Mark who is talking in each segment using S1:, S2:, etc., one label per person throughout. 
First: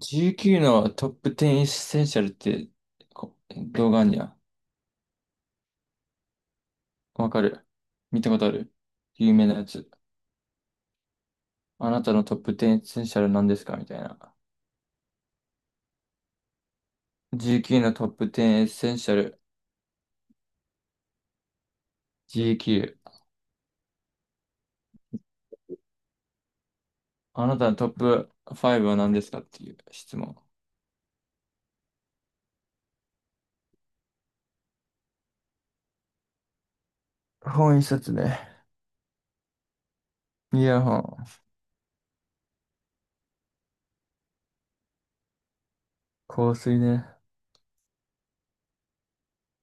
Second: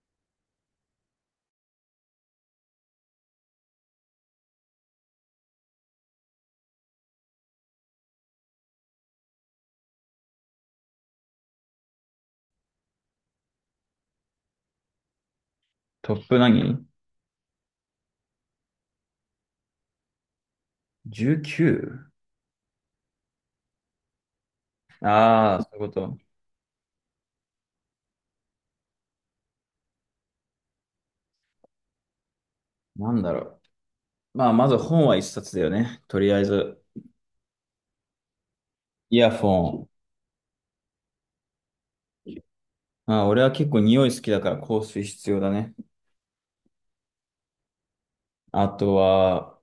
S1: GQ のトップ10エッセンシャルってこ動画あんにゃん。わかる。見たことある。有名なやつ。あなたのトップ10エッセンシャルなんですかみたいな。
S2: トップ何？
S1: GQ のトップ10エッセンシャル。
S2: 19？
S1: GQ、
S2: そういうこと。
S1: あなたのトップ5は何ですかっていう質問。
S2: なんだろまあ、まず本は一冊だよね。とりあえず。
S1: 本一冊ね。
S2: イヤフォン。
S1: イヤホン。
S2: まあ、俺は結構匂い好きだから香水必要だね。
S1: 香水ね。
S2: あとは、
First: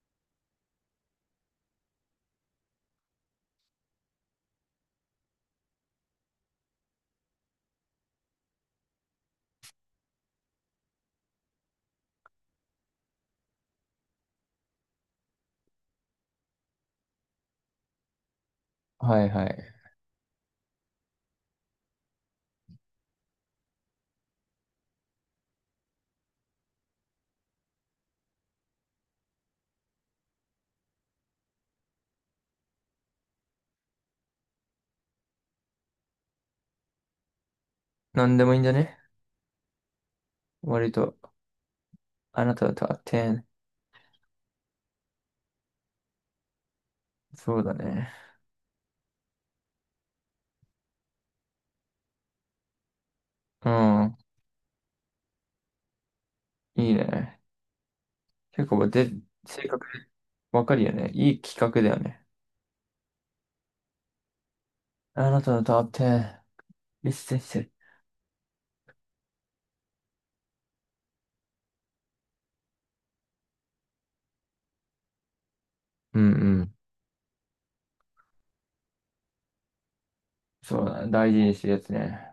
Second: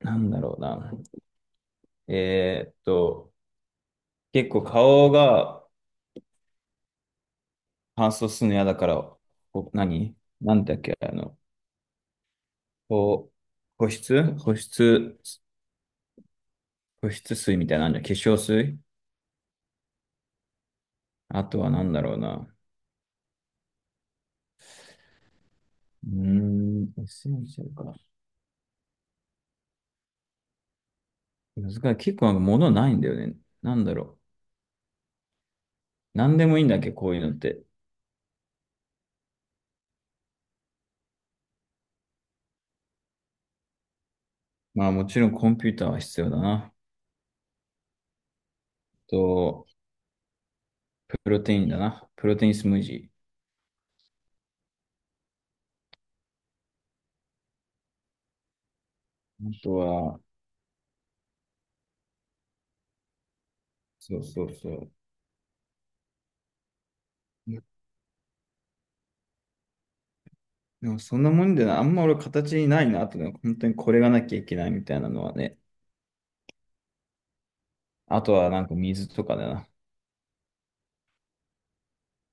S2: なんだろうな。えーっと、結構顔が乾燥するの嫌だから、何なんだっけ、こ保湿、保湿水みたいなのあるじゃん。化粧水。
S1: はいはい。
S2: あとはなんだろうな。うーん、エッセンシャルか。難しい。結構なんか物ないんだよね。なんだろう。なんでもいいんだっけ、こういうのって。
S1: なんでもいいんだね。割と。あなたのトップ10。
S2: まあもちろんコンピューターは必要だな。
S1: そうだね。
S2: と、プロテインだな。プロテインスムージ
S1: うん。いいね。結構で、
S2: ー。あ
S1: 性
S2: と
S1: 格
S2: は、
S1: わかるよね。いい企画だよね。
S2: そうそうそう。
S1: あなたのトップ1リストしてる。
S2: でもそんなもんでな、あんま俺形にないなってのは、本当にこれがなきゃいけないみたいなのはね。
S1: うんうん。
S2: あとはなんか水とかだな。
S1: そうだね、大事にしてるやつね。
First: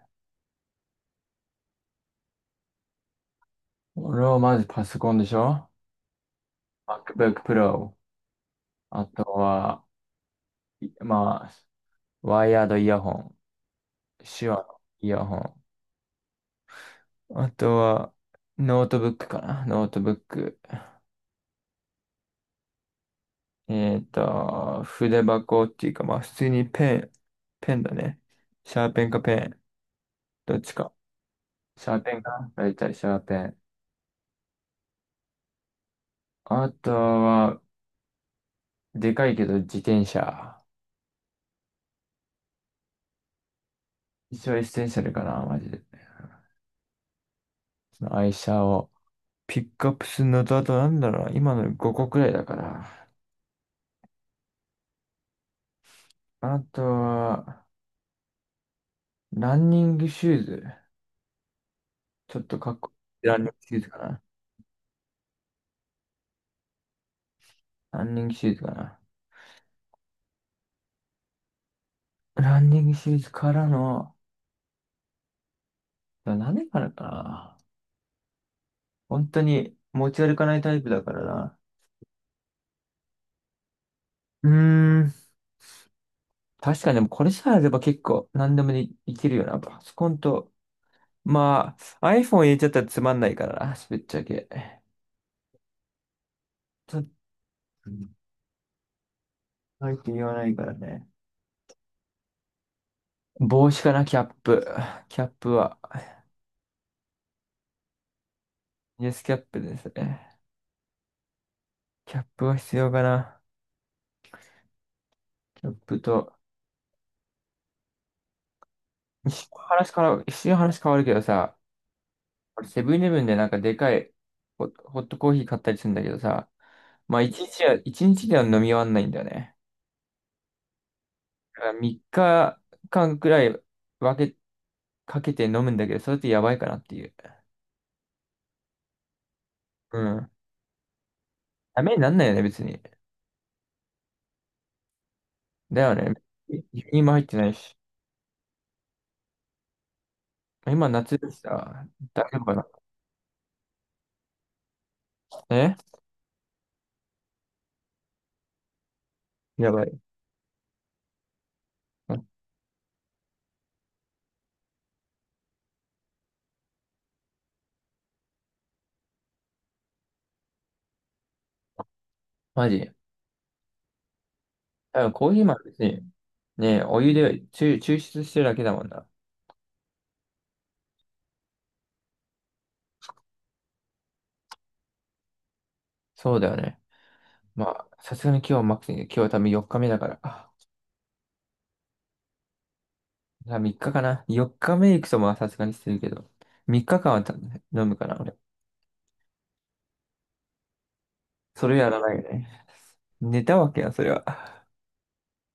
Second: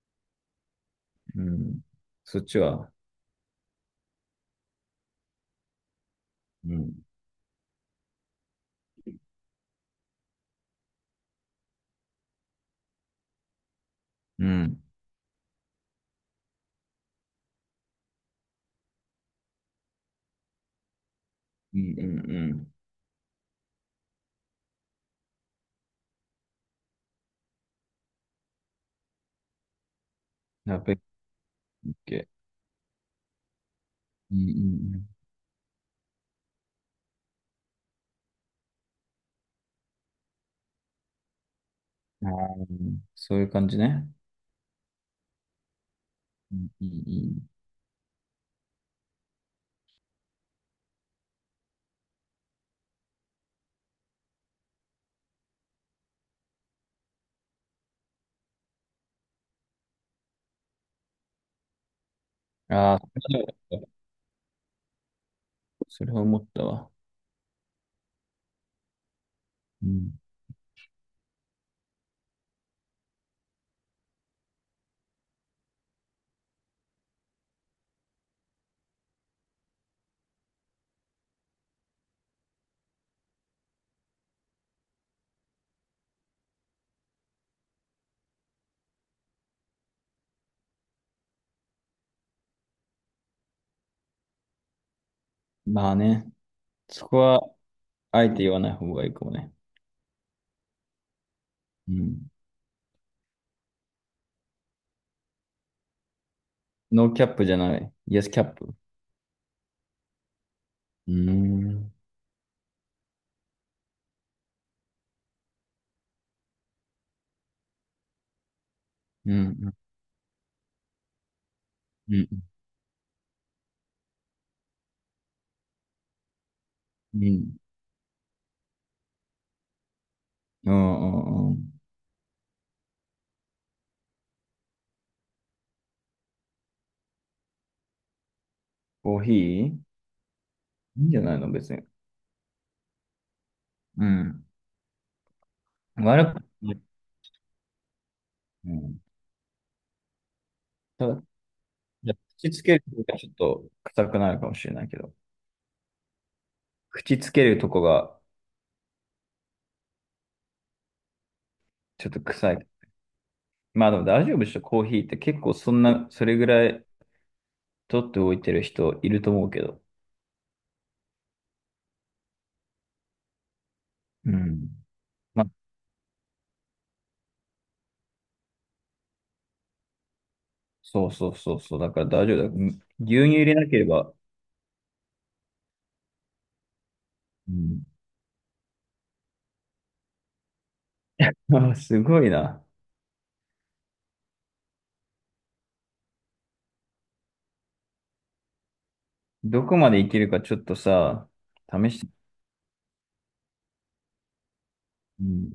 S2: うん。そっちは、
S1: 俺はまずパソコンでしょ。
S2: うん。
S1: MacBook Pro。あとは、いまあ、ワイヤードイヤホン。
S2: う
S1: 手話の
S2: ん。
S1: イヤホン。あとは、ノートブックかなノートブック。
S2: うんうんうん。
S1: 筆箱っていうか、まあ、普通にペンだね。シャーペンかペン。どっち
S2: やっべ
S1: か。
S2: っ
S1: シャーペン
S2: け。
S1: か大体シャーペン。
S2: うんうん
S1: あとは、でかいけど自転車。
S2: うん。あー、そういう感じね。
S1: 一応エッセンシャルかな、マジで。
S2: うんうんうん。
S1: その愛車をピックアップするのと、あとなんだろうな、今の5個くらいだから。あとは、ランニングシューズ。ちょっとかっこ
S2: ああ、
S1: いいランニングシューズかな。
S2: それは思ったわ。
S1: ランニングシューズかな。
S2: うん。
S1: ランニングシューズからの、何からかな。本当に持ち歩かないタイプだからな。うーん。確かにでもこれさえあれば結構何でもでいけるよな。パソコンとまあ、iPhone 入れちゃったらつまんないからな、ぶっちゃけ。
S2: まあね、
S1: ちょっ
S2: そ
S1: と、
S2: こは、あえて言わない方がいいかもね。
S1: 入って言わないからね。
S2: うん。
S1: 帽子かな、キャップ。キャップは。
S2: ノーキャップじゃない。イエスキャップ。う
S1: イエスキャップですね。
S2: ーん。
S1: キャップは必要かな。キャップと。
S2: うん。うん。
S1: 一瞬話変わるけどさ、
S2: うん。
S1: 俺セブンイレブンでなんかでかいホットコーヒー買ったりするんだけどさ、
S2: う
S1: まあ
S2: ん。
S1: 一日では飲み終わんないんだよね。
S2: う
S1: だか
S2: ん。
S1: ら3日間くらい分け、かけて飲むんだけど、それってやばいかなっていう。
S2: コーヒーい
S1: うん。
S2: いんじゃないの、別
S1: ダ
S2: に。
S1: メになんないよね、別に。
S2: うん。
S1: だよね。
S2: 悪くない。
S1: 輸入も入ってないし。
S2: うん。
S1: 今
S2: た
S1: 夏
S2: だ、
S1: でした。
S2: じゃあ
S1: 大丈夫
S2: 口
S1: か
S2: つ
S1: な。
S2: けるとこがちょっと臭くなるかもしれないけど。
S1: え
S2: 口つけるとこが
S1: やばい。
S2: ちょ
S1: う
S2: っと
S1: ん。
S2: 臭い。まあでも大丈夫でしょ、コーヒーって結構そんな、それぐらい取っておいてる人いると思うけど。
S1: マジ。
S2: うん。
S1: あ、コーヒ
S2: ま、
S1: ーも別に、ね、お湯で抽出してるだけだもんな。
S2: そうそうそうそう。だから大丈夫だ。ん、牛乳入れなければ。
S1: そうだよね。
S2: うん。
S1: まあ、さすがに今日はマックスに、今日は多分4日目だから。あ、
S2: あ、すごいな。
S1: じゃあ3日かかな。4日目行くとまあさすがにしてるけど。3日間は飲むかな、俺。
S2: どこまでいけるかちょっとさ、
S1: それや
S2: 試
S1: ら
S2: し
S1: ない
S2: て。
S1: よね。寝たわけや、それは。
S2: うん。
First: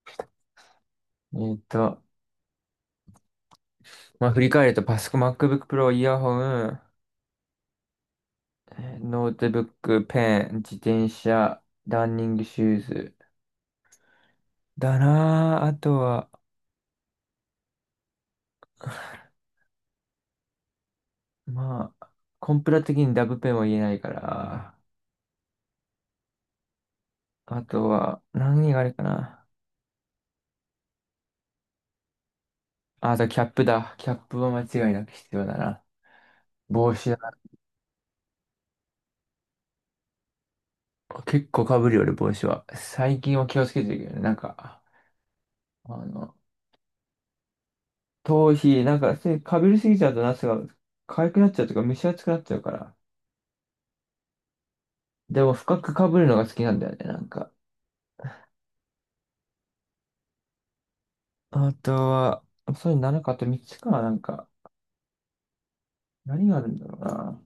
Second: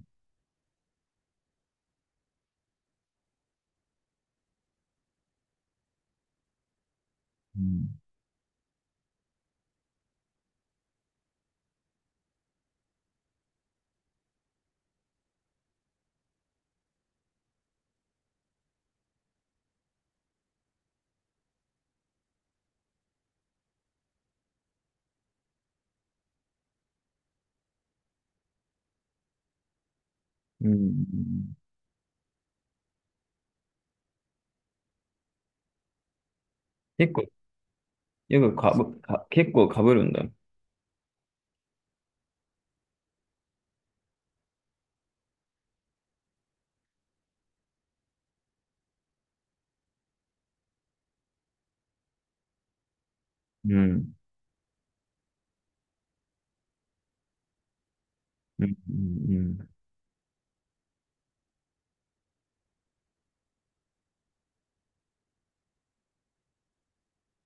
S1: えーっと、まあ振り返るとパソコン、MacBook Pro、イヤホン、
S2: うん。
S1: ノートブック、ペン、自転車、ランニングシューズ。だなぁ。あとは、まあ、コンプラ的にダブペンは言えないから。あとは、何があれかな。
S2: うん。うん、
S1: あ、あとキャップだ。キャップは間違いなく必要だな。帽
S2: 結
S1: 子だ
S2: 構、
S1: な。
S2: よくかぶ、か、結構かぶるんだ。
S1: 結構被るよ、俺、帽子は。最近は気をつけてるけどね。なんか、あの、頭皮、なんか、被りすぎちゃうと、夏が痒くなっちゃうとか、蒸し暑くなっちゃうから。
S2: うん。
S1: でも、深く被るのが好きなんだよね、なんか。
S2: うん。うん。うん。
S1: あとは、そういうのなるかあと3つか、なんか、何があるんだろうな。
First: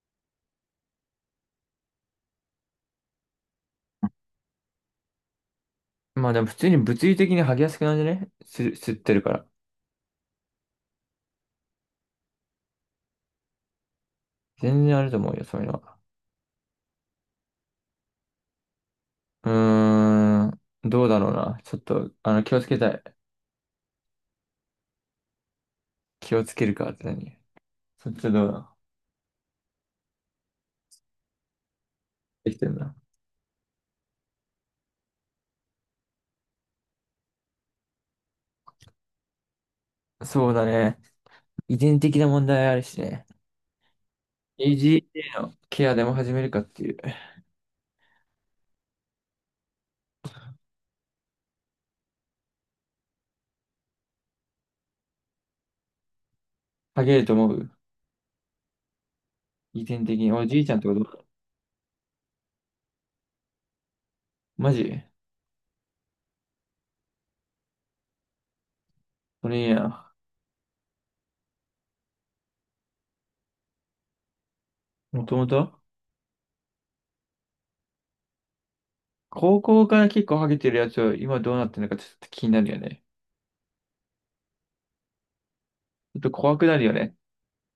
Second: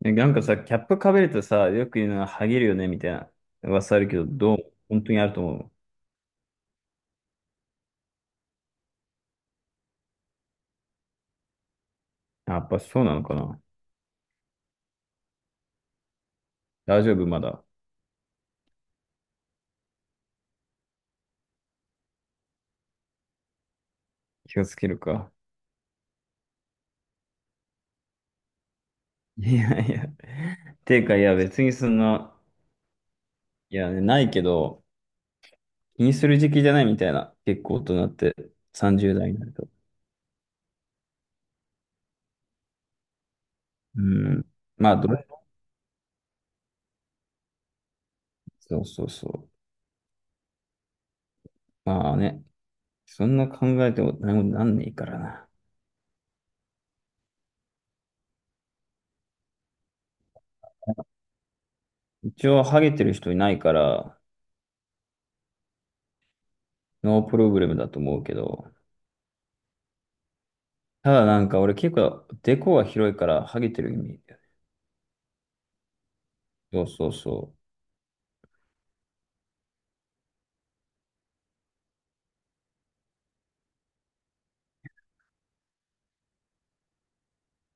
S2: なんかさ、キャップかぶるとさ、よく言うのは、ハゲるよね、みたいな噂あるけど、どう、本当にあると思う。
S1: まあでも普通に物理的に剥ぎやすくなるんじゃねす、吸ってるから。
S2: あ、やっぱそうなのかな。
S1: 全然あると思うよ、そういうのは。
S2: 大丈夫、まだ。
S1: うーん、どうだろうな。ちょっと、気をつけたい。
S2: 気をつけるか。
S1: 気をつけるかって何。そっちはどうだ。
S2: いやいや。ていうか、いや、別にそんな、
S1: できてるな。
S2: いや、ないけど、気にする時期じゃないみたいな。結構大人って、30代になると。
S1: そうだね。遺伝的な問題あるしね。
S2: うん。まあ、どれ、
S1: AGA のケアでも始めるかっていう。
S2: そうそうそう。まあね、そんな考えても何もなんねえからな。
S1: 剥げると思う遺伝的に。おい、じいちゃんとかどう。
S2: 一応、ハゲてる人いないから、
S1: マジ。
S2: ノープログラムだと思うけど、
S1: それいいな。
S2: ただなんか俺結構、デコが広いから、ハゲてる意味。
S1: もともと
S2: そうそうそう。
S1: 高校から結構ハゲてるやつを今どうなってるのかちょっと気になるよね。ちょっと怖くなるよね。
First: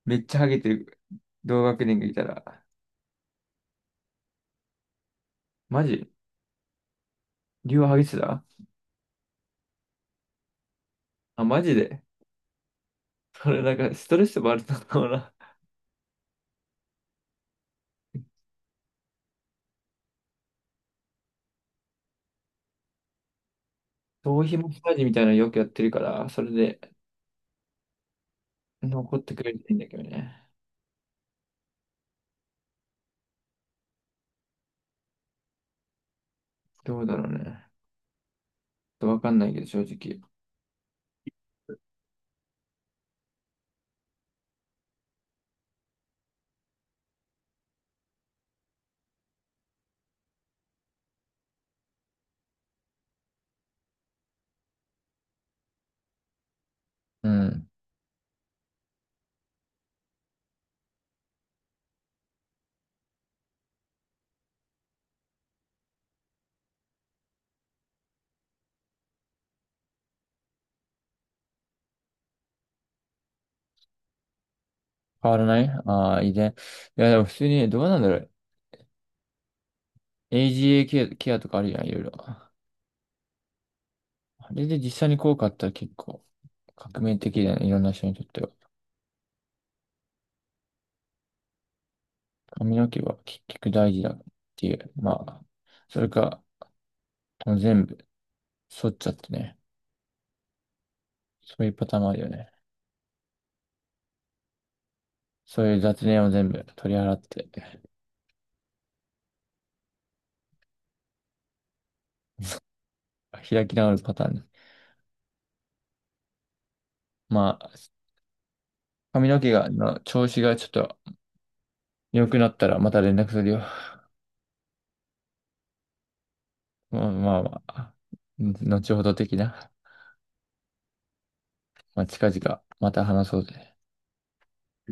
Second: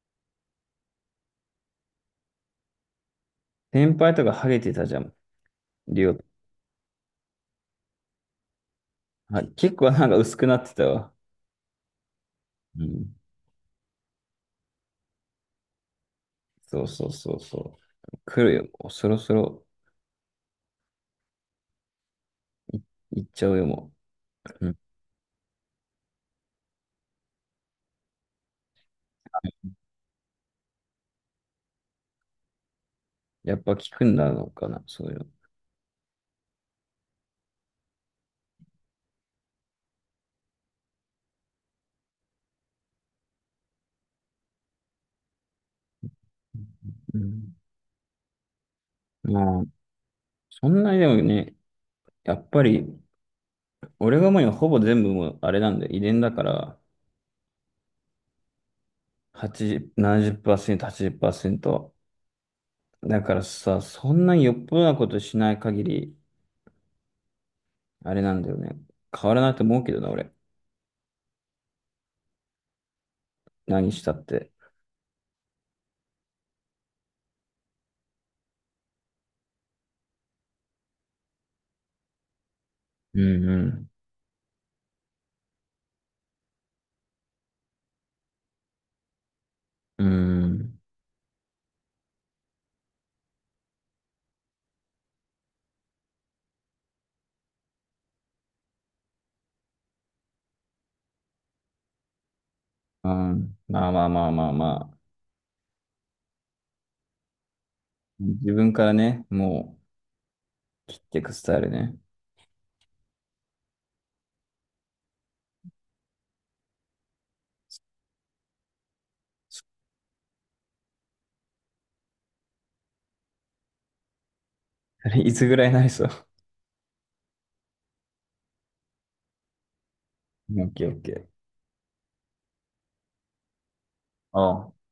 S1: めっちゃハゲてる同学年がいたら。
S2: 先輩とかハゲてたじゃん。
S1: マジ。
S2: りょう、
S1: 竜はハゲてた。
S2: はい、結構なんか薄くなってたわ。
S1: あ、マジで。
S2: うん。
S1: それなんかストレスもあるのかもな。
S2: そうそうそうそう。来るよ。もうそろそろ行っちゃうよ、も
S1: 頭皮
S2: う。
S1: マ
S2: う
S1: ッ
S2: ん、
S1: サージみたいなのよくやってるから、それで残ってくれていいんだけどね。
S2: やっぱ効くんだろうかな、そういうの。
S1: どうだろうね。ちょっとわかんないけど、正直。
S2: うん。まあ、そんなにでもね、やっぱり、俺がもうにはほぼ全部もうあれなんだよ、遺伝だから、
S1: うん。
S2: 80、70%、80%。だからさ、そんなによっぽどなことしない限り、あれなんだよね。変わらないと思うけどな、俺。何したって。
S1: 変わらない。ああー、遺伝。いや、でも普通にね、どうなんだろう。AGA ケアとかあるじゃん、いろいろ。あ
S2: うんうん。
S1: れで実際に効果あったら結構革命的だよね、いろんな人にとっては。
S2: うん。
S1: 髪の毛は結局大事だっていう。まあ、それか、もう全部剃っちゃってね。そういうパターンもあるよね。
S2: うん。まあまあまあまあまあ。
S1: そういう雑念を全部取り払って、
S2: 自分からね、もう切っていくスタイルね。
S1: 開き直るパターンね。まあ、髪の毛の調子がちょっと良くなったらまた連絡するよ。
S2: あれいつぐらいになりそう。
S1: まあまあまあ、後ほど的な。
S2: オッケーオッケー。
S1: まあ、近々また話そうぜ。
S2: ああ。